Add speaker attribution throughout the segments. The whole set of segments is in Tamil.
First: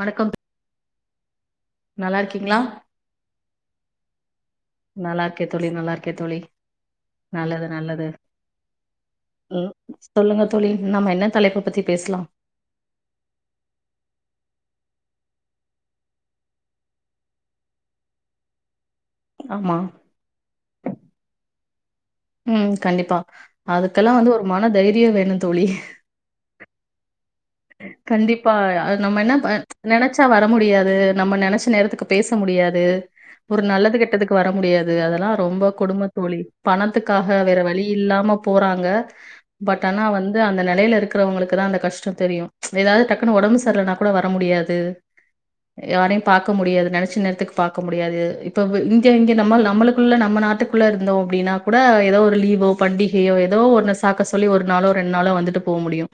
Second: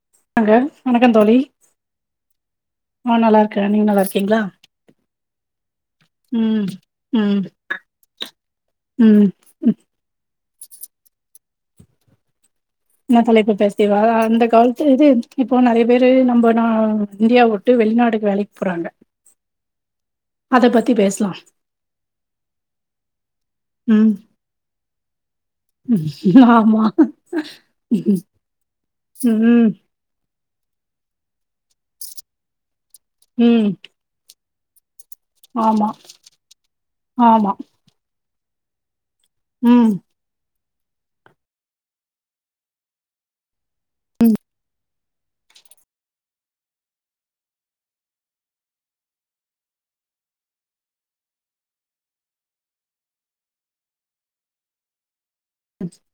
Speaker 1: வணக்கம்
Speaker 2: வாங்க வணக்கம் தோழி
Speaker 1: நல்லா இருக்கீங்களா
Speaker 2: ஆ நல்லா இருக்கேன் நீங்க நல்லா இருக்கீங்களா
Speaker 1: நல்லா இருக்கே தோழி நல்லா இருக்கே தோழி
Speaker 2: ம் ம்
Speaker 1: நல்லது நல்லது
Speaker 2: ம்
Speaker 1: உம்
Speaker 2: ம்.
Speaker 1: சொல்லுங்க தோழி நம்ம என்ன தலைப்பு பத்தி பேசலாம்
Speaker 2: என் தலைப்பு பேசிவா அந்த காலத்து இது இப்போ நிறைய பேரு நம்ம ந இந்தியா விட்டு வெளிநாடுக்கு வேலைக்கு போறாங்க
Speaker 1: ஆமா
Speaker 2: அத பத்தி பேசலா
Speaker 1: ம் கண்டிப்பா
Speaker 2: ம்
Speaker 1: அதுக்கெல்லா வந்து ஒரு மன தைரியம் வேணும் தோழி
Speaker 2: ம். ஆமா
Speaker 1: கண்டிப்பா நம்ம என்ன
Speaker 2: ம்
Speaker 1: நினைச்சா வர முடியாது நம்ம நினைச்ச நேர த்துக்கு பேச முடியாது ஒரு
Speaker 2: ம்
Speaker 1: நல்லது கெட்டத்துக்கு வர முடியாது அதெல்லா ரொம்ப
Speaker 2: ஆமா
Speaker 1: கொடும தோழி பணத்துக்காக
Speaker 2: ஆமா
Speaker 1: வேற வழி இல்லாம போறாங்க பட்
Speaker 2: ம்
Speaker 1: ஆனா வந்து அந்த நெலையில இருக்கிறவங்களுக்கு தா அந்த கஷ்டம் தெரியும் ஏதாவது டக்குன்னு உடம்பு சரியலனா கூட வர முடியாது யாரையு பாக்க முடியாது நெனைச்ச நேரத்துக்கு பாக்க முடியாது இப்ப இங்க இங்க நம்ம நம்மளுக்குள்ள நம்ம நாட்டுக்கு குள்ள இருந்தோம் அப்படின்னா கூட ஏதோ ஒரு லீவோ பண்டிகையோ ஏதோ ஒன்ன சாக்க சொல்லி ஒரு நாளோ ரெண்டு நாளோ வந்து ட்டு போ முடியும்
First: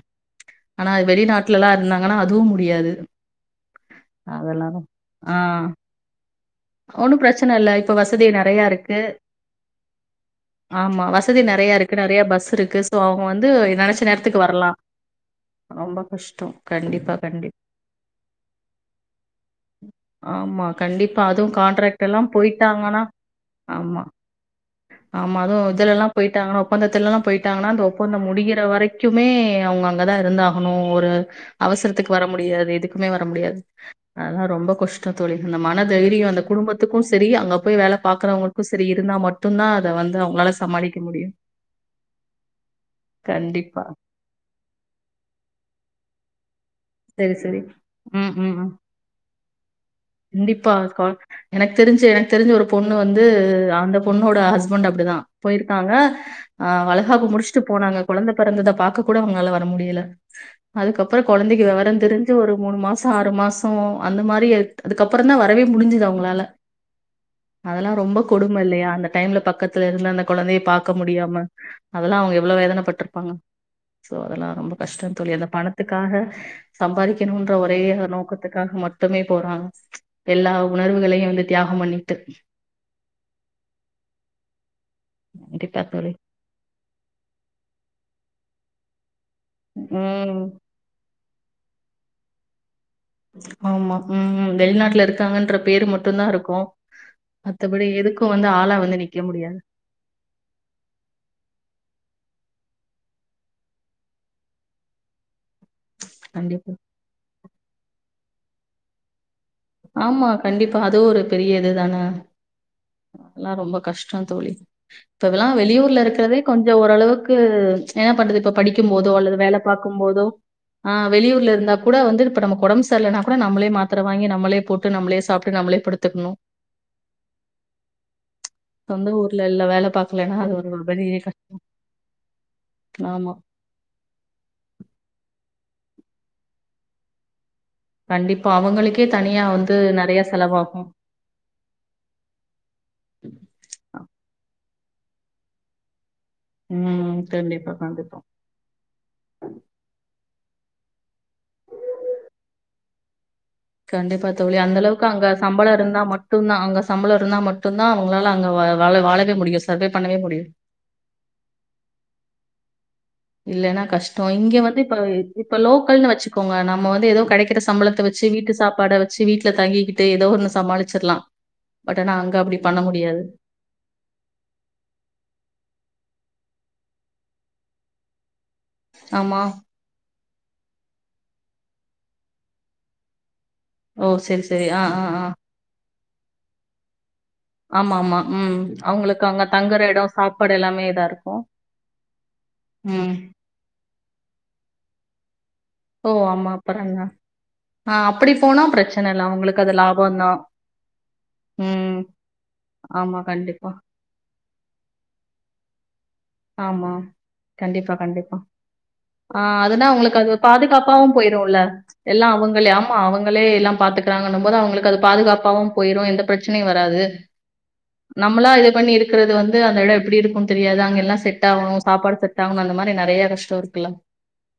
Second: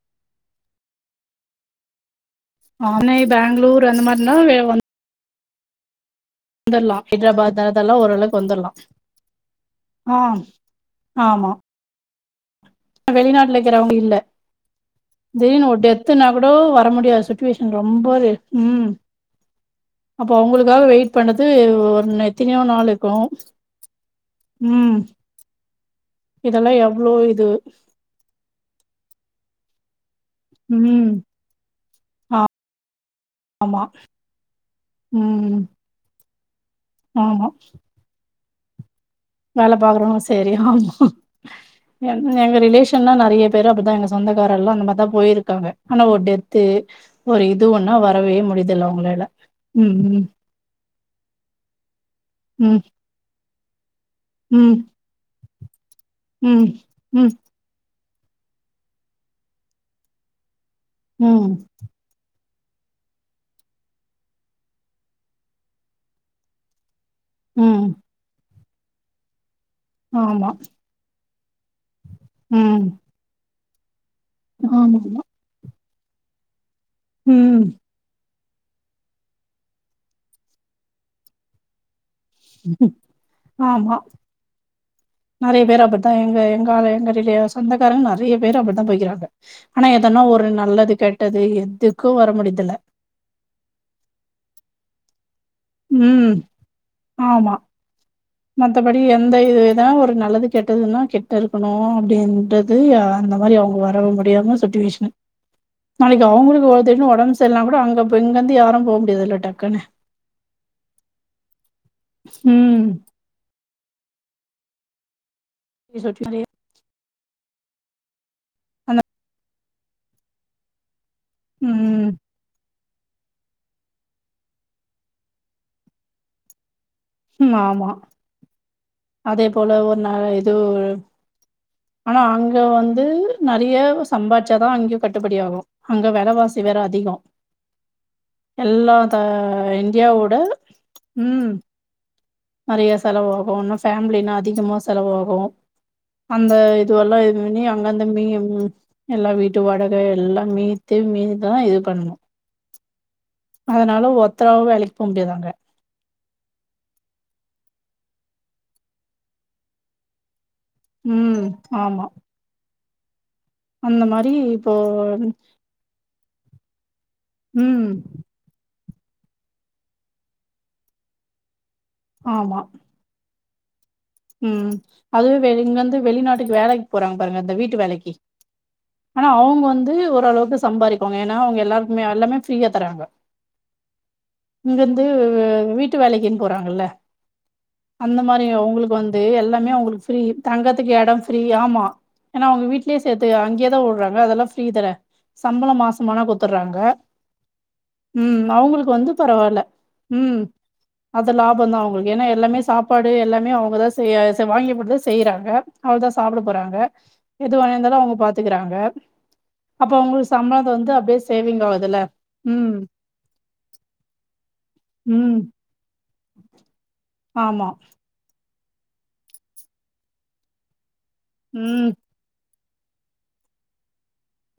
Speaker 1: ஆனா வெளிநாட்டுல எல்லா இருந்தாங்கன்னா அதுவும்
Speaker 2: நானே பெங்களூர் அந்த மாரினா
Speaker 1: ரொ ஆ
Speaker 2: வந்துடலாம்
Speaker 1: ஒன்னும் பிரச்சன
Speaker 2: ஹைதராபாத்
Speaker 1: இல்ல இப்ப
Speaker 2: அதெல்லாம்
Speaker 1: வசதி
Speaker 2: ஓரளவுக்கு
Speaker 1: நெறைய
Speaker 2: வந்துடலாம்
Speaker 1: இருக்கு
Speaker 2: ஆ
Speaker 1: ஆமா வசதி நெறைய இருக்கு நெறைய பஸ் இருக்கு சோ அவங்க வந்து
Speaker 2: வெளிநாட்டுல இருக்கிறவங்க
Speaker 1: நினைச்ச
Speaker 2: இல்ல
Speaker 1: நேரத்துக்கு வரலா
Speaker 2: திடீர்னு ஒரு
Speaker 1: ரொம்ப
Speaker 2: டெத்துனா
Speaker 1: கஷ்டோ
Speaker 2: கூட வர
Speaker 1: கண்டிப்பா
Speaker 2: முடியாது
Speaker 1: கண்டிப்
Speaker 2: சுடிவேஷன் ரொம்பது ம் அப்போ
Speaker 1: ஆமா
Speaker 2: அவங்களுக்காக வெயிட்
Speaker 1: கண்டிப்பா
Speaker 2: பண்து
Speaker 1: அதுவு கான்ட்ராக்ட்
Speaker 2: ஒரு
Speaker 1: எல்லா
Speaker 2: எத்தனையோ நாள்
Speaker 1: போயிட்டாங்கன்னா
Speaker 2: இருக்கனு
Speaker 1: ஆமா
Speaker 2: ம்
Speaker 1: ஆமா அதும் இதுலல்லா போயிட்டாங்கா
Speaker 2: இதெல்லா எவ்ளோ
Speaker 1: ஒப்பந்தத்துலல்லா
Speaker 2: இது
Speaker 1: போயிட்டாங்கனா அந்த ஒப் பந்தம் முடிகிற வரைக்குமே அவங்க அங்கதா இருந்தாகணும்
Speaker 2: ம்
Speaker 1: ஒரு அவசரத்துக்கு வர முடியாது இதுக்கு மே வர முடியாது
Speaker 2: ஆமா
Speaker 1: அதெல்லா ரொம்ப கஷ்டம் தோழி அந்த
Speaker 2: ம்
Speaker 1: மன தைரியம் அந்த குடும்பத்துக்கும் சரி
Speaker 2: ஆமா
Speaker 1: அங்க போய் வேல பா க்கறவங்களுக்கு சரி இருந்தா மட்டு
Speaker 2: வேல பாக்கறோங்களும் சரி ஆ எங்க ரிலேஷன்லா நெறைய பேரு
Speaker 1: கண்டிப்பா
Speaker 2: அப்படிதா எங்க சொந்தக்கார எல்லா அந்த மாரி தா போயிருக்காங்க ஆனா ஒரு டெத் து
Speaker 1: சரி
Speaker 2: ஒரு
Speaker 1: சரி
Speaker 2: இது ஒன்னா
Speaker 1: ம்
Speaker 2: வரவே
Speaker 1: ம் ம்
Speaker 2: முடியுதல அவங்களால ம்
Speaker 1: கண்டிப்பா கா எனக்கு தெரிஞ்சு எனக்கு தெரிஞ்சு ஒரு
Speaker 2: ம்
Speaker 1: பொண்ணு வந்து அந்த பொண்ணோட
Speaker 2: ம்
Speaker 1: ஹஸ்பண்ட் அப்படிதா போயிருக்காங்க
Speaker 2: ம்
Speaker 1: அ வளகாப்பு
Speaker 2: ம்
Speaker 1: முடிச்ட் டு போனாங்க கொழந்த பிறந்தத பாக்க கூட அவங்களால வர முடியல
Speaker 2: ம்
Speaker 1: அதுக்கப்புறம்
Speaker 2: ம்
Speaker 1: கொழந்தைக்கு விவரந் தெரி ஞ்சு ஒரு மூணு மாசம் ஆறு மாசம் அந்த மாதிரி அதுக்கப்புறம் தா வரவே முடிஞ்சது அவங்களால
Speaker 2: ம்
Speaker 1: அதெல்லா ரொம்ப கொடுமை இல்லையா அந்த டைம்ல பக்கத்துல இருந்து அந்த
Speaker 2: ஆமா
Speaker 1: குழந்தைய பாக் க முடியாம அதெல்லா அவங்க எவ்வளவு
Speaker 2: ம்
Speaker 1: வேதனைப் பட்டிருப்பாங்க அதெல்லா ரொம்ப கஷ்டம்
Speaker 2: ஆமாமா
Speaker 1: தோழி அந்த பணத் த்துக்காக சம்பாதிக்கணும்ன்ற
Speaker 2: ம்
Speaker 1: ஒரே நோக்கத்துக்காக மட்டுமே போறாங்க எல்லா உணர்வுகளையு வந்து தியாகம் பண்ணிட்டு
Speaker 2: ஆமா நெறைய
Speaker 1: கண்டிப்பா
Speaker 2: பேர் அப்டிதா
Speaker 1: தோழி
Speaker 2: எங்க எங்க ஆளு எங்க ரிலே சொந்தக்காரங்க நெறைய பேர் அப்டித்தா போய்கிறாங்க ஆனா எதனா
Speaker 1: ம்
Speaker 2: ஒரு நல்லது கெட்டது எதுக்கு வர முடியுதுல்ல
Speaker 1: ஆமா ம் வெளிநாட்ல இருக்காங்கன்ற பேரு மட்டுந்தா
Speaker 2: ம்
Speaker 1: இருக்கு
Speaker 2: ஆமா
Speaker 1: மத்த படி எதுக்கு வந்து ஆளா வந்து நிக்க முடியாது
Speaker 2: எதனா ஒரு நல்லது கெட்டதுன்னா கிட்ட இருக்கணு அப்டின்றது அந்த மாரி அவுங்க வரவே முடியாம சுச்சுவேஷன் நாளைக்கி
Speaker 1: கண்டிப்பா
Speaker 2: அவுங்களுக்கு ஒரு திடீர்னு ஒடம்பு சரில்லன்னா கூட அங்க இங்கந்து யாரு போ முடியாதுல்ல டக்
Speaker 1: ஆமா கண்டிப்பா அதுவு ஒரு பெரிய இது தான
Speaker 2: ம்
Speaker 1: அதெல்லா ரொம்ப கஷ்டோ தோழி இப்ப இதெல்லா வெளியூர்ல இருக்றதே கொஞ் சோ ஓரளவுக்கு என்ன பண்றது இப்ப படிக்கும்
Speaker 2: அந்த
Speaker 1: போதோ அல்லது வேலை பாக்கும் போதோ ஆ வெளியூர்ல இருந்தா கூட
Speaker 2: ம்
Speaker 1: வந்து இப்ப நமக்கு ஒடம்பு சரில்லன்னா கூட நம்மளே மாத்தர வாங்கி நம்மளே போட்டு நம்மளே சாப்ட்டு நம்மளே படுத்துக்கணு
Speaker 2: ம் ஆமா
Speaker 1: சொந்த ஊர்ல
Speaker 2: அதே
Speaker 1: இல்ல
Speaker 2: போல
Speaker 1: வேலை
Speaker 2: ஒரு நா
Speaker 1: பார்க்கலன்னா,
Speaker 2: எதோ
Speaker 1: அது ஒரு பெரிய கஷ்டம்.
Speaker 2: ஆனா அங்க வந்து
Speaker 1: ஆமா.
Speaker 2: நெறையா சம்பாரிச்சாதா அங்கயு கட்டுப்படி ஆகு அங்க வெலவாசி வேற அதிகோ
Speaker 1: கண்டிப்பா.
Speaker 2: எல்லா
Speaker 1: அவங்களுக்கே
Speaker 2: த
Speaker 1: தனியா வந்து நெறைய
Speaker 2: இந்தியாவோட
Speaker 1: செலவாகும்.
Speaker 2: ம் நெறையா செலவாகு இன்னா ஃபேமிலின்னா அதிகமா செலவாகு அந்த இதுவல்லா
Speaker 1: ம்.
Speaker 2: இது பண்ணி
Speaker 1: கண்டிப்பா,
Speaker 2: அங்கருந்த
Speaker 1: கண்டிப்பா.
Speaker 2: மீ எல்லா வீட்டு வாடகை எல்லா மீத்து மீந்துதா இது பண்ணணு அதனால
Speaker 1: கண்டிப்பா தோழி
Speaker 2: ஒத்தராவு வேலைக்கு போ
Speaker 1: அந்தளவுக்கு அங்க
Speaker 2: முடியாது
Speaker 1: சம்பள இருந்தா மட் டுந்தா அங்க சம்பளம் இருந்தா மட்டுந்தா அவங்களால அங்க வாழ வாழவே முடியு சர்வே பண்ணவே முடியு
Speaker 2: ம் ஆமா
Speaker 1: இல்லைன்னா
Speaker 2: அந்த
Speaker 1: கஷ்டோ
Speaker 2: மாரி
Speaker 1: இங்க
Speaker 2: இப்போ
Speaker 1: வந்து இப்ப இப்ப லோக்கல்னு வச்சுக்கோங்க நம்ம வந்து ஏதோ கெடைக்கிற
Speaker 2: ம்
Speaker 1: சம்பளத்த வச் சி வீட்டு சாப்பாட வச் சி வீட்ல தங்கிக்கிட்டு ஏதோ ஒண்ணு சமாளிச்சிறலா பட் ஆனா அங்க
Speaker 2: ஆமா
Speaker 1: அப்டி பண்ண முடியாது
Speaker 2: ம் அதுவு வெளி இங்கந்து வெளிநாட்டுக்கு வேலைக்கி போறாங்க பாருங்க இந்த வீட்டு வேலைக்கி ஆனா
Speaker 1: ஆமா.
Speaker 2: அவுங்க வந்து ஓரளவுக்கு சம்பாரிப்பாங்க ஏன்னா அவுங்க எல்லாருக்குமே எல்லாமே ஃப்ரீயா தர்றாங்க
Speaker 1: ஓ! சரி, சரி. ஆ, ஆ,
Speaker 2: இங்கருந்து
Speaker 1: ஆ.
Speaker 2: வீட்டு வேலைக்குன்னு போறாங்கல்ல
Speaker 1: ஆமா ஆமா ம்
Speaker 2: இப்ப வந்து
Speaker 1: அவங்களுக்கு அங்க
Speaker 2: எல்லாமே
Speaker 1: தங்குற
Speaker 2: அவுங்களுக்கு
Speaker 1: இடம்,
Speaker 2: ஃப்ரீ
Speaker 1: சாப்பாடு எல்லாமே
Speaker 2: தங்கத்துக்கு
Speaker 1: இதா
Speaker 2: எடோ ஃப்ரீ
Speaker 1: இருக்கும்.
Speaker 2: ஆமா ஏன்னா அவுங்க வீட்டுலயே
Speaker 1: ம்.
Speaker 2: செய்யதுக்கு அங்கயேதா வுட்றாங்க அதெல்லா ஃப்ரீ தான சம்பளோ மா
Speaker 1: ஓ!
Speaker 2: சமான
Speaker 1: ஆமா.
Speaker 2: குடுத்துர்றாங்க
Speaker 1: அப்புறம் என்ன? ஆ அப்டி
Speaker 2: ம்
Speaker 1: போனா
Speaker 2: அவுங்களுக்கு
Speaker 1: பிரச்சன
Speaker 2: வந்து
Speaker 1: இல்ல.
Speaker 2: பரவாயில்ல
Speaker 1: அவங்களுக்கு அது லாபம் தான்.
Speaker 2: ம் அது லாபந்தா
Speaker 1: ம்.
Speaker 2: அவுங்களுக்கு ஏன்னா எல்லாமே சாப்பாடு
Speaker 1: ஆமா.
Speaker 2: எல்லாமே
Speaker 1: கண்டிப்பா.
Speaker 2: அவுங்கதா செய் வாங்கி குடுத்தா செய்றாங்க அவ்ளதா சாப்ட போறாங்க
Speaker 1: ஆமா.
Speaker 2: எதுவா
Speaker 1: கண்டிப்பா
Speaker 2: இருந்தாலு அவுங்க
Speaker 1: கண்டிப்பா.
Speaker 2: பாத்துக்குறாங்க
Speaker 1: ஆ அதுனா அவுங்களுக்கு அது பாதுகாப்பாவு போயிருல்ல
Speaker 2: சேவிங் ஆகுதுல்ல
Speaker 1: எல்லா அவங்களே
Speaker 2: ம்
Speaker 1: ஆமா அவுங்களே எல்லா பாத்து க்கிறாங்கன்னும் போது அவுங்களுக்கு அது
Speaker 2: ம்
Speaker 1: பாதுகாப்பாவு போயிரு எந்த பிரச்சனையு வராது
Speaker 2: ஆமா
Speaker 1: நம்மளா இது பண்ணி இருக்குறது வந்து அந்த எடோ எப்டி இருக்குன்னு தெரியாது அங்க எல்லா செட் ஆகணு
Speaker 2: ம்
Speaker 1: சாப்பாடு செட் ஆவணு அந்த மாதிரி நெறையா கஷ்டோ இருக்குல்ல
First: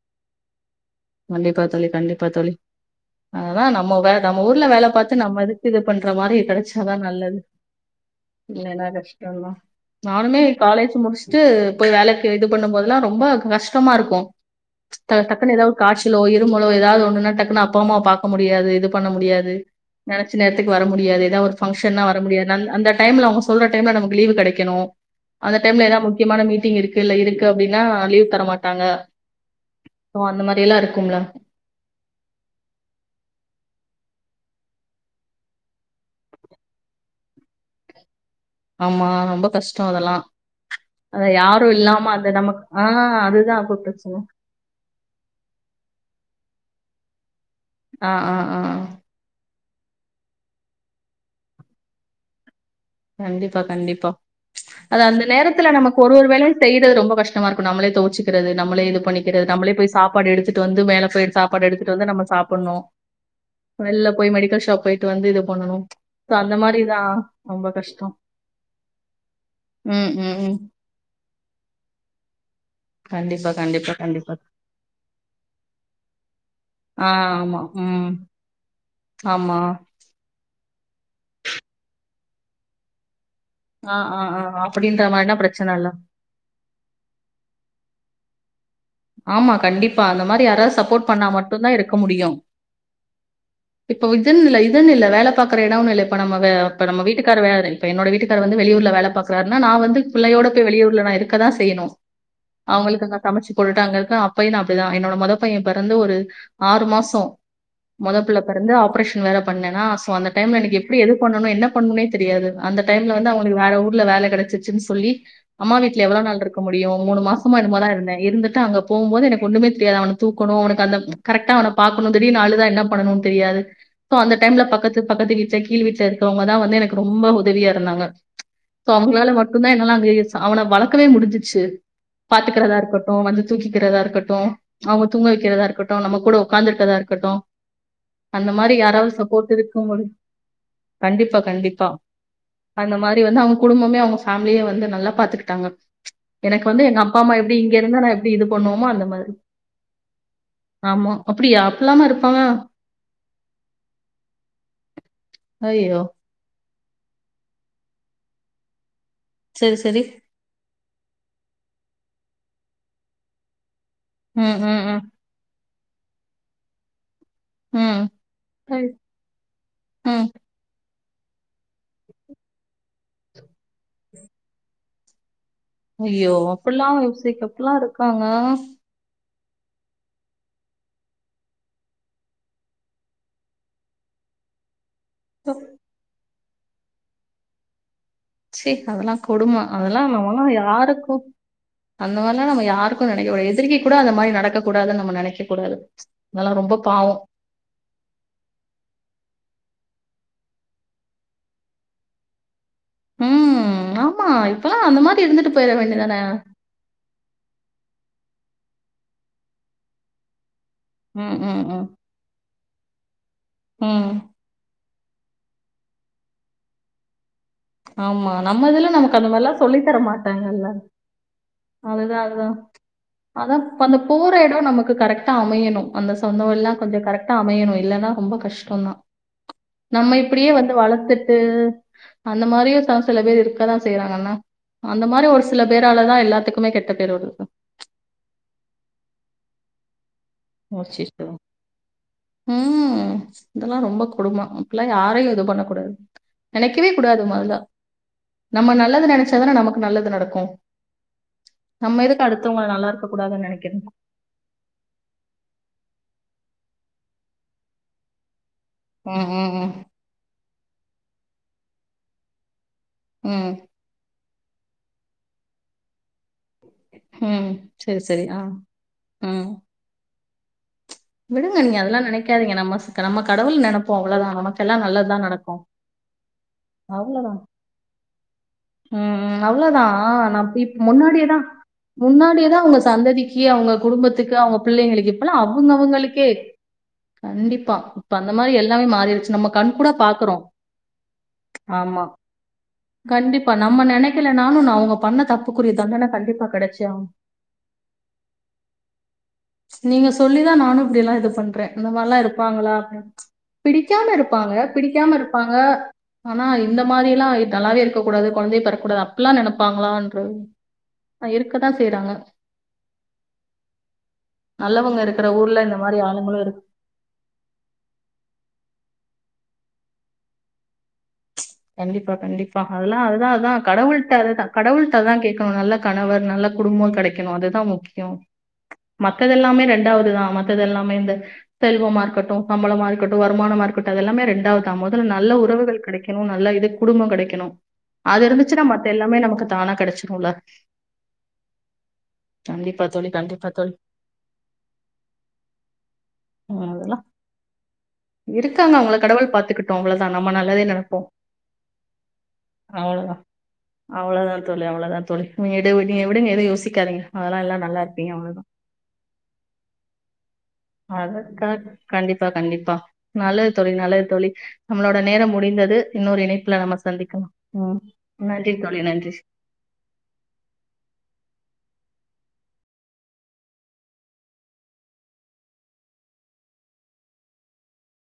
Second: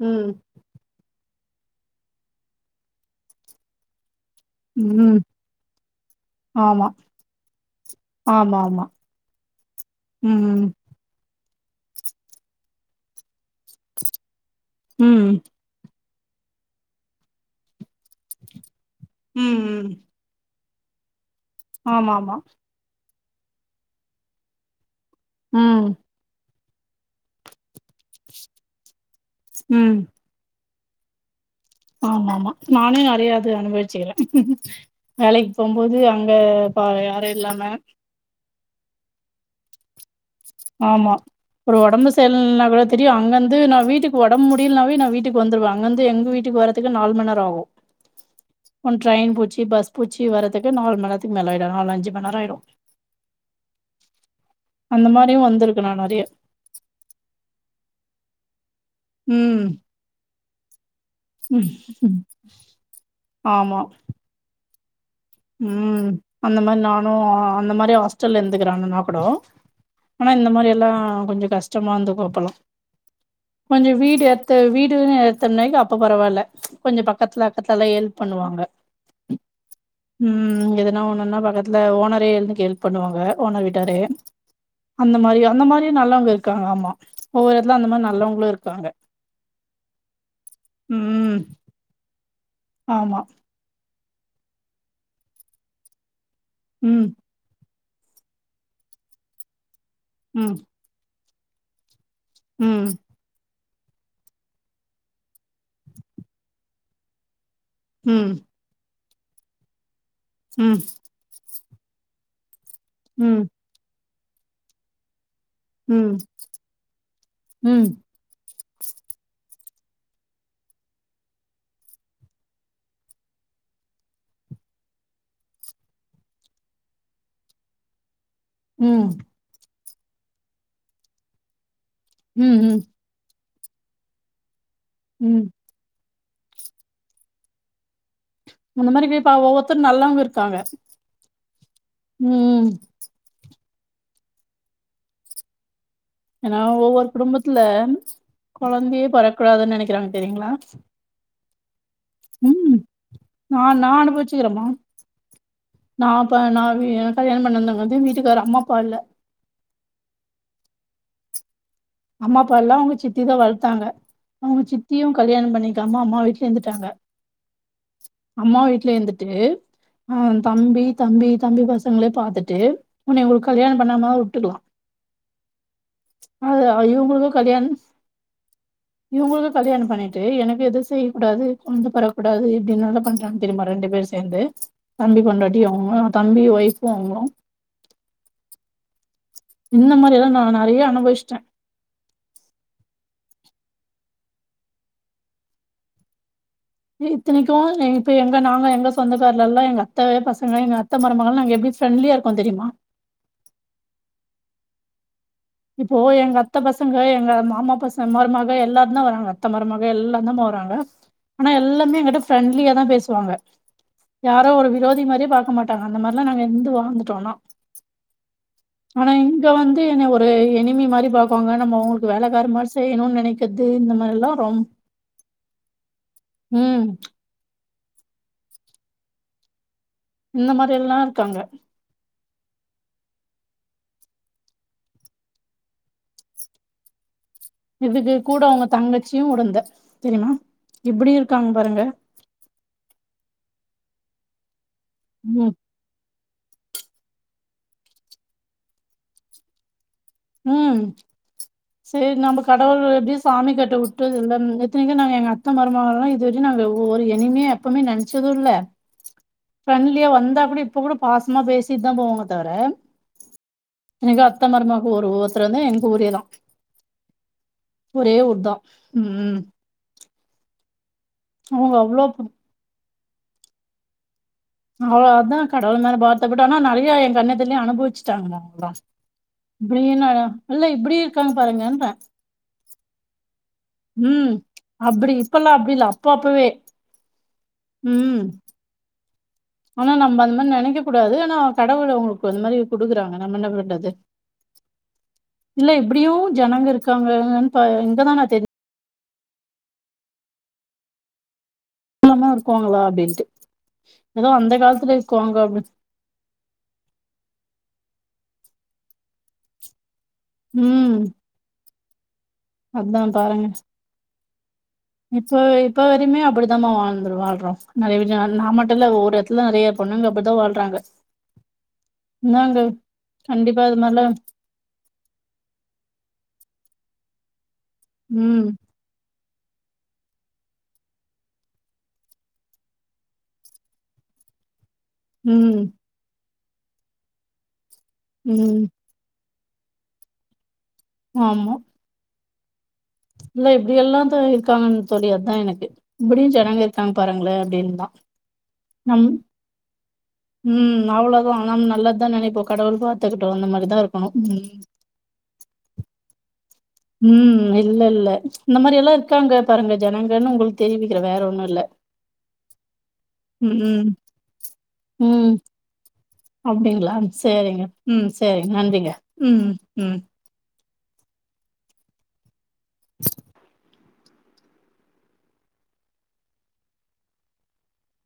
Speaker 2: ம்
Speaker 1: கண்டிப்பா தோழி கண்டிப்பா தோழி அததா நம்ம வே நம்ம ஊர்ல வேல
Speaker 2: ம்
Speaker 1: பாத்து நம்ம இதுக்கு இது பண்ற மாரி
Speaker 2: ஆமா
Speaker 1: கெடைச்சாதா நல்லது
Speaker 2: ஆமா ஆமா
Speaker 1: இல்லன்னா கஷ்டந்தா நானுமே
Speaker 2: ம்
Speaker 1: காலேஜ் முடிச் சிட்டு போய் வேலைக்கி ரெடி பண்ணும் போதெல்லா ரொம்ப கஷ்டமா இருக்கு
Speaker 2: ம்
Speaker 1: டக்குன்னு ஏதாவது ஒரு கா ச்சலோ இருமலோ ஏதாவது ஒண்ணுன்னா டக்குன்னு அப்பா அம்மாவ பாக்க முடியாது இது பண்ண முடியாது
Speaker 2: ம் ம்
Speaker 1: நெனச் ச நேரத்துக்கு வர முடியாது ஏதா ஒரு ஃபங்க்ஷன்னா
Speaker 2: ஆமா
Speaker 1: வர
Speaker 2: ஆமா
Speaker 1: முடியாது அந்த டைம்ல அவுங்க சொல்ற டைம்ல நமக்கு லீவு கெடைக்கணு அந்த
Speaker 2: ம்
Speaker 1: டைம்ல ஏதாவது முக்கியமான மீட்டிங் இருக்கு இல்ல இருக்கு அப்படின்னா லிவு தர மாட்டாங்க
Speaker 2: ம்
Speaker 1: சோ அந்த மாறி எல்லாம் இருக்கும்ல
Speaker 2: ஆமா ஆமா நானே நிறையா அது அனுபவிச்சக்கிறேன் வேலைக்கு போகும்போது அங்க பா யாரும் இல்லாம
Speaker 1: ஆமா ரொம்ப கஷ்டம் அதெல்லாம்
Speaker 2: ஆமா
Speaker 1: அத யாரும்
Speaker 2: ஒரு உடம்பு
Speaker 1: இல்லாம அந்த நமக்கு
Speaker 2: செயல்னா கூட
Speaker 1: ஆ
Speaker 2: தெரியும் அங்க வந்து
Speaker 1: அதுதான் அப்ப
Speaker 2: நான்
Speaker 1: பிரச்சனை
Speaker 2: வீட்டுக்கு உடம்பு முடியலனாவே நான் வீட்டு வட்டுக்கு வந்துடுவாங்க அங்க இருந்து எங்க வீட்டுக்கு வரக்கு நாலு மணி நேரம் ஆகும்
Speaker 1: ஆ ஆ ஆ
Speaker 2: டரெயின் புச்சி பஸ் புச்சி வரதுக்கு நாலு மணி நேரத்துக்கு மேல ஆயிட நாலஞ்ச மணி நேர ஆயிடும்
Speaker 1: கண்டிப்பா கண்டிப்பா அது அந்த
Speaker 2: மாரியு
Speaker 1: நேரத்துல
Speaker 2: வந்திருக்கு நா
Speaker 1: நமக்கு ஒரு
Speaker 2: நெறைய
Speaker 1: ஒரு வேளையும் செய்யறது ரொம்ப கஷ்டமா இருக்கும் நம்மளே தோச்சுக்கறது நம்மளே இது பண்ணிக்கிறது
Speaker 2: ம்
Speaker 1: நம்மளேய் சாப்பாடு எடுத்துட்டு வந்து மேல போய் சாப்பாடு எடுத்துட்டு வந்து நம்ம சாப்பிடணும்
Speaker 2: ஆமா
Speaker 1: வெல்ல போய் மெடிக்கல் ஷாப் போயிட்டு வந்து இத
Speaker 2: ம் அந்த மாறி நானும்
Speaker 1: ரொம்ப
Speaker 2: அந்த மாறி
Speaker 1: கஷ்டம்.
Speaker 2: ஹாஸ்டல்ல இந்துக்கிறான்னா கூட
Speaker 1: ம்,
Speaker 2: ஆனா
Speaker 1: ம்,
Speaker 2: இந்த
Speaker 1: ம்.
Speaker 2: மாறி ல்லாம் கொஞ்சம் கஷ்டமாந்துக்கு அப்பல்லா
Speaker 1: கண்டிப்பா கண்டிப்பா,
Speaker 2: கொஞ்சம் வீடு
Speaker 1: கண்டிப்பா.
Speaker 2: எத்து வீடுன் எடுத்தம்னக் அப்ப பரவால்ல
Speaker 1: ஆ,
Speaker 2: கொஞ்சம் பக்கத்துல
Speaker 1: ஆமா.
Speaker 2: அக்கத்தல்லாம்
Speaker 1: ம்.
Speaker 2: ஹெல்ப் பண்ணுவாங்க
Speaker 1: ஆமா
Speaker 2: ம் எதுனா ஒண்ணுன்னா பக்கத்துல ஓனரே எழுந்து கெல்ப் பண்ணுவாங்க ஓனர்
Speaker 1: ஆ,
Speaker 2: விட்டாரே
Speaker 1: ஆ, ஆ. அப்படின்ற
Speaker 2: அந்த
Speaker 1: மாரினா
Speaker 2: மாறி அந்த
Speaker 1: பிரச்சன இல்ல.
Speaker 2: மாறியு நல்லவுங்க இருக்காங்க ஆமா ஒவ்வொரு எடத்துல அந்தமாறி நல்லவுங்களும் இருக்காங்க
Speaker 1: ஆமா கண்டிப்பா அந்த மாறி யாராவது சப்போட் பண்ணா
Speaker 2: ம்
Speaker 1: மட்டுந்தான் இருக்க முடியும்
Speaker 2: ஆமா
Speaker 1: இப்போ இதுன்னுல இதுன்னில்ல வேல பாக்குற எடம்னில இப்ப நம்ம இப்ப நம்ம
Speaker 2: ம்
Speaker 1: வீட்டுக் காரு வராரு இப்ப என்னோட வீட்டுக்காரு வந்து வெளியூர்ல வேல பாக்குறார்னா நா வந்து பிள்ளையோட
Speaker 2: ம்
Speaker 1: போய் வெளியூர்ல நா இருக்கதான் செய்யுணு
Speaker 2: ம்
Speaker 1: அவுங்குளுக்கு தா சமச்சு போட்டுட்டங்கிருக்கன் அப்பையு நா அப்பிடிதான் என்னோட மொத பையன் பெறந்து ஒரு ஆறு மாசம்
Speaker 2: ம்
Speaker 1: மொதப்பிள்ள பெறந்து ஆப்ரேஷன் வேற பண்ணேனா சோ அந்த டைம்ல எனக்கு
Speaker 2: ம்
Speaker 1: எப்பிடி எது பண்ணுனும என்ன பண்ணனுனே தெரியாது அந்த டைம்ல வந்து
Speaker 2: ம்
Speaker 1: அவுங்குளுக்கு வேற ஊர்ல வேல கெடச்சிச்சுன்னு சொல்லி அம்மா வீட்ல
Speaker 2: ம்
Speaker 1: எவ்ளோ நாள்ருக்க முடியும் மூணு மாசமோ
Speaker 2: ம்
Speaker 1: என்னமோதாருந்தன் இருந்துட் டு அங்க போம்போது எனக்கு ஒண்ணுமே தெரியாது அவன தூக்குணும் அவனுக்கந்த கரெக்ட்டா அவன பாக்கணும் திடீர்னு அழுதா என்ன பண்ணனு தெரியாது சோ அந்த டைம்ல பக்கத்து பக்கத்து வீட்ல கீழ் வீட்ல இருக்கவங்கதான் வந்து எனக்கு ரொம்ப உதவியாருந்தாங்க சோ
Speaker 2: ம்
Speaker 1: அவுங்களால மட்டுந்தான் என்னால அங்க அவன வளக்கவே முடிஞ்சிச்சு
Speaker 2: ம் ம்
Speaker 1: பாத்துக்குறதாருக்கட்டும் வந்து தூக்கிக்கிறதாருக்கட்டும் அவுங்க தூங்க
Speaker 2: ம்
Speaker 1: வெக்கிறதாருக்கட்டும் நம்மக்கூட ஒக்காந்துருக்கிறதாருக்கட்டும் அந்தமாறி
Speaker 2: அந்த மாரி
Speaker 1: யாராவது
Speaker 2: இப்ப ஒவ்வொருத்தரு
Speaker 1: சப்போட்டுருக்கும் பொழுது
Speaker 2: நல்லவங்க இருக்காங்க
Speaker 1: கண்டிப்பா கண்டிப்பா
Speaker 2: ம்
Speaker 1: அந்த மாறி வந்து அவுங்க குடும்பமே அவுங்க ஃபேமிலியே வந்து நல்லா பாத்துகிட்டாங்க
Speaker 2: ஏன்னா
Speaker 1: எனக்கு வந்து
Speaker 2: ஒவ்வொரு
Speaker 1: எங்கப்பாம்மா எப்டி
Speaker 2: குடும்பத்துல
Speaker 1: இங்கருந்தா நா
Speaker 2: கொழந்தையே பொறக்கூடாதுன் நெனக்கிறாங்க தெரிங்ளா
Speaker 1: அம்மு அப்பிடியா அப்புல்லாமாருக்
Speaker 2: ம் நா நா அனுபவிச்சகிறமா
Speaker 1: ஐயோ
Speaker 2: நா அப்ப நா வீ நா கல்யாண பண்ணதாங்காட்டியும் வீட்டுக்காரு அம்மாப்பால்ல
Speaker 1: செரி செரி
Speaker 2: அம்மாப்பால்ல அவுங்க சித்திதான் வளத்தாங்க
Speaker 1: ம்
Speaker 2: அவுங்க
Speaker 1: ம் ம்
Speaker 2: சித்தியும் கல்யாணம் பண்ணிக்காம அம்மா வீட்லேந்துட்டாங்க
Speaker 1: ம்
Speaker 2: அம்மா
Speaker 1: சரி
Speaker 2: வீட்லேந்துட்டு அ
Speaker 1: ம்
Speaker 2: தம்பி தம்பி தம்பி பசங்களே பாத்துட்டு ஒன்னைய ஒரு கல்யாணம் பண்ணாம உட்டுர்லா
Speaker 1: ஐயோ அப்புட்ல்லா யோசிக் அப்புட்ல்லா இருக்காங்க
Speaker 2: இவுங்குளுக்கு கல்யாணம் பண்ணிட்டு எனக்கெது செய்யக்கூடாது கொழந்த பெறக்கூடாது இப்டி என்ன வேனா பண்றாங் தெரியுமா ரெண்டு பேரு சேந் ந்து தம்பி பொண்டாட்டி அவுங்குளு தம்பி ஒய்ஃபு அவுங்குளு
Speaker 1: ச்சீ அதலா கொடும
Speaker 2: இந்த
Speaker 1: அதலா
Speaker 2: மாரி எல்லா நா
Speaker 1: நம்மளா
Speaker 2: நெறைய
Speaker 1: யாருக்கு
Speaker 2: அனுபவிச்சுட்டே
Speaker 1: அந்த மார்லா நம்ம யாருக்கு நெனைக் கூடாது எதிரிக்கிக்கூட அந்த மாரி நடக்கக்கூடாதுன் நம்ம நெனைக்கக் கூடாது அதலா ரொம்பப்
Speaker 2: ஏ இத்தனைக் கு இப்ப எங்க நாங்க எங்க சொந்தக்காரலல்லா எங்கத்த பசங்க எங்கத்த மருமகள்லா நாங் எப்டி ஃப்ரெண்ட்லியாருக்கோந் தெரியுமா
Speaker 1: ம் ஆமா இப்பலா அந்த மாரி இருந்துட்டு போயிட
Speaker 2: இப்போ
Speaker 1: வேண்டியதான
Speaker 2: எங்கத் த பசங்க எங்க மாமா பசங் மருமக எல்லாருந்தா வராங்க அத்த மருமக எல்லாந்தமா வராங்க
Speaker 1: ம்
Speaker 2: ஆனா
Speaker 1: ம் ம்
Speaker 2: எல்லாமே எங்கிட்ட ஃப்ரெண்ட்லியாதா பேசுவாங்க
Speaker 1: ம்
Speaker 2: யாரோ ஒரு விரோதி மாரியே பாக்க மாட்டாங்க அந்த மாரிலா நாங்க இந்து வாழ்ந்துட்டோனா
Speaker 1: ஆமா நம்ம இதுல நமக்கு அந்த மாரிலா சொல்லித்தரமாட்
Speaker 2: க எனிமி மாரி பாப்பாங்க
Speaker 1: அதுதா அதுதா அதா
Speaker 2: இந்த
Speaker 1: அந்த
Speaker 2: மாரிலா
Speaker 1: போர எடோ
Speaker 2: ரொம்
Speaker 1: நமக்கு கரெக்டா அமையணு அந்த சொந்தொ எல்லா
Speaker 2: ம்
Speaker 1: கொஞ்சொ கரெக்ட் டா அமையணு இல்லன்னா ரொம்ப கஷ்டொந்தா நம்ம இப்டியே
Speaker 2: இந்த
Speaker 1: வந்து
Speaker 2: மாரி எல்லா
Speaker 1: வளத்துட்டு
Speaker 2: இருக்காங்க
Speaker 1: அந்த மாரியு ச சில பேரு இருக்கதா செய்றாங்க என்ன அந்த மாரி ஒரு சில பேராலதா எல்லா த்துகுமே கெட்ட பேரு வருது [unintelligible]
Speaker 2: இதுக்கு கூட அவுங்க தங்கச்சியு உடந்த தெரிமா
Speaker 1: ஓ அச்செச்சோ ம் இதெல்லா ரொம்ப கொடும ல்லா யாரயு எது
Speaker 2: ம்
Speaker 1: பண்ணக்கூடாது நெனைக்கவே கூடாது மொதல்ல நம்ம நல்லது நெனச்சா தான நமக்கு நல்லது நடக்
Speaker 2: ம் சேரி நம்ப
Speaker 1: அடுத்தவங்கள
Speaker 2: கடவுள்
Speaker 1: நல்லா
Speaker 2: எப்டி
Speaker 1: இருக்கக்கூடாதுன்னு
Speaker 2: சாமி கெட்ட
Speaker 1: நினைக்கணும்.
Speaker 2: விட்ரதுல்ல இத்தனைக்கு நாங்க எங்க அத்த மரும வல்லா இதுவரயு நாங்க ஒரு எனிமியா எப்பவுமே நனச்சது இல்ல
Speaker 1: ம் ம் ம்.
Speaker 2: ஃப்ரெண்ட்லியா வந்தா கூட இப்ப கூட பாசமா பேசிட்டுதா போவாங்க தவர
Speaker 1: ம்
Speaker 2: எனக்கு அத்தமருமகு ஒரு ஒருத்தர் வந்து எங்க ஊரேதா
Speaker 1: ம். சரி,
Speaker 2: ஒரே
Speaker 1: சரி. ஆ,
Speaker 2: ஊர் தா ம்
Speaker 1: விடுங்க
Speaker 2: அவங்க
Speaker 1: நீங்க அதெல்லா
Speaker 2: அவ்ளோ
Speaker 1: நெனைக்காதீங்க நம்ம நம்ம கடவுள் நெனப்போ அவ்ளோதா நமக்கு
Speaker 2: அவ்ளோதா கடவுள் மேல பாரத்த போட்டு ஆனா நெறய எ கண்
Speaker 1: அவ்வளதான்.
Speaker 2: எதுர்லே அனுபவிச்சுட்டாங்க அவ்ங்க
Speaker 1: ம் ம் அவ்ளோதா நா இப்
Speaker 2: இப்டி இருக்காங்க
Speaker 1: முன்னாடிதா
Speaker 2: பாருங்கன்ற
Speaker 1: முன்னாடியேதா அவுங்க சந்ததி தி அவுங்க
Speaker 2: ம்
Speaker 1: குடும்பத்துக்கு அவுங்க
Speaker 2: அப்டி
Speaker 1: பிள்ளைங்களுக்கு இப்பெல்லா
Speaker 2: இப்பல்லா அப்டி இல்ல அப்ப
Speaker 1: அவுங்கவுங்ளுக்கே
Speaker 2: அப்பவே
Speaker 1: கண்டிப்பா இப்ப
Speaker 2: ம்
Speaker 1: அந்த மாரி எல்லாமே மாறிருச்சு நம்ம கண் கூடா
Speaker 2: ஆனா நம்ம
Speaker 1: பாக்குறோ
Speaker 2: அந்த மாரி நெனைக்க கூடாது ஆனா கடவுள்
Speaker 1: ஆமா
Speaker 2: அவங்களுக்கு அந்த மாரி குடுக்குறாங்க என்ன
Speaker 1: கண்டிப்பா நம்ம
Speaker 2: பண்றது
Speaker 1: நெனைக்கலனாலு நா அவுங்க பண்ண
Speaker 2: இல்ல
Speaker 1: தப்புக்குரிய தண்டன
Speaker 2: இப்டியும்
Speaker 1: கண்டிப்பா
Speaker 2: ஜனங்க
Speaker 1: கெடச்சே ஆவனு
Speaker 2: இருக்காங்கன்னு பா இங்கதா நா
Speaker 1: நீங்க சொல்லிதா நானு இப்டியெல்லா இது பண்றே அந்த மாரிலா
Speaker 2: தெரிஞ்சுக்காம
Speaker 1: இருப்பாங்களா
Speaker 2: இருக்குவாங்களா அப்டின்ட்டு
Speaker 1: பிடிக்காம
Speaker 2: ஏதோ அந்த
Speaker 1: இருப்பாங்க
Speaker 2: காலத்துல
Speaker 1: பிடிக்காம
Speaker 2: இருக்குவாங்க
Speaker 1: இருப்பாங்க
Speaker 2: அப்டி
Speaker 1: ஆனா இந்த மாரிலா நல்லாவே இருக்க கூடாது கொழந்தயெ பெறக்ககூடாது அப்டில்லா நெனப்பாங்ளான்
Speaker 2: ம்
Speaker 1: [unintelligible] இருக்கதா செய்றாங்க
Speaker 2: அதா பாருங்க
Speaker 1: நல்லவுங்க
Speaker 2: இப்ப இப்ப வரையுமே அப்டிதாமா வாழ்ந்துருகொ வாழ்றோ நெறய வீட்ல நா மட்டுல்ல ஒர் இடத்துல நெறய பொண்ணுங்க அப்டிதா வாழ்றாங்க
Speaker 1: கண்டிப்பா கண்டிப்பா
Speaker 2: இந்தாங்க
Speaker 1: அதுல்லா அதுதா அதா
Speaker 2: கண்டிப்பா இது மாரிலா
Speaker 1: கடவுள்ட்ட அதுதா கடவுள்ட்ட அதா கேக்கணு நல்ல கணவர் நல்ல குடும்போ கெடைக்கணு அதுதா முக்கியோ
Speaker 2: ம்
Speaker 1: மத்ததெல்லாமே ரெண்டாவதுதா மத்ததெல்லாமே இந்த செல்வமா இருக்கட்டு சம்பளமா இருக்கட்டு வருமானமா இருக்கட்டு அது எல்லாமெ ரெண்டாவது தா மொதல்ல நல்ல
Speaker 2: ம்
Speaker 1: உறவுகள் கெடைக்கணு நல்ல இது குடும்போ கெடைக்கணு அது
Speaker 2: ம்
Speaker 1: இருந்துச்சுன்னா மத் எல்லாமே நமக்கு தானா கெடச்சிருல
Speaker 2: ஆமா
Speaker 1: கண்டிப்பா தோழி கண்டிப்பா
Speaker 2: இல்ல இப்டி
Speaker 1: தோழி
Speaker 2: எல்லா தோழி இருக்காங்கன் தோழி அதா எனக்கு இப்டியு ஜனங்க
Speaker 1: உம் அதெல்லாம்
Speaker 2: இருக்காங்க பாருங்கள அப்டின்தா
Speaker 1: இருக்காங்க அவ்ங்கள கடவுள் பாத்துக்கட்டு அவ்ளொதா நம்ம நல்லதே நெனப்
Speaker 2: அவ்ளொதா நாம் நல்லதா நெனைப்போ கடவுள் பாத்துக்கட்டு அந்த மாரிதா இருக்கணு ம்
Speaker 1: அவ்ளொதா தோழி வீடு விடிய விடுங்க எது யோசி
Speaker 2: ம் இல்ல இல்ல இந்த மாரி எல்லா இருக்காங்க பாருங்க ஜனங்கன் உங்ளுக்
Speaker 1: அத கணக் கண்டிப்பா கண்டிப்பா நல்லது
Speaker 2: ம்
Speaker 1: தோழி
Speaker 2: ம்
Speaker 1: நல்லது தோழி நம்மளோட
Speaker 2: ம்
Speaker 1: நேரம் முடிந்தது இன்னொரு இணைப்புல நம்ம
Speaker 2: அப்டிங்களா
Speaker 1: சந்திக்கலா
Speaker 2: சரிங்க
Speaker 1: ஆ
Speaker 2: ம் சரிங்க
Speaker 1: நன்றி தோழி
Speaker 2: நன்றிங்க
Speaker 1: நன்றி
Speaker 2: ம் ம்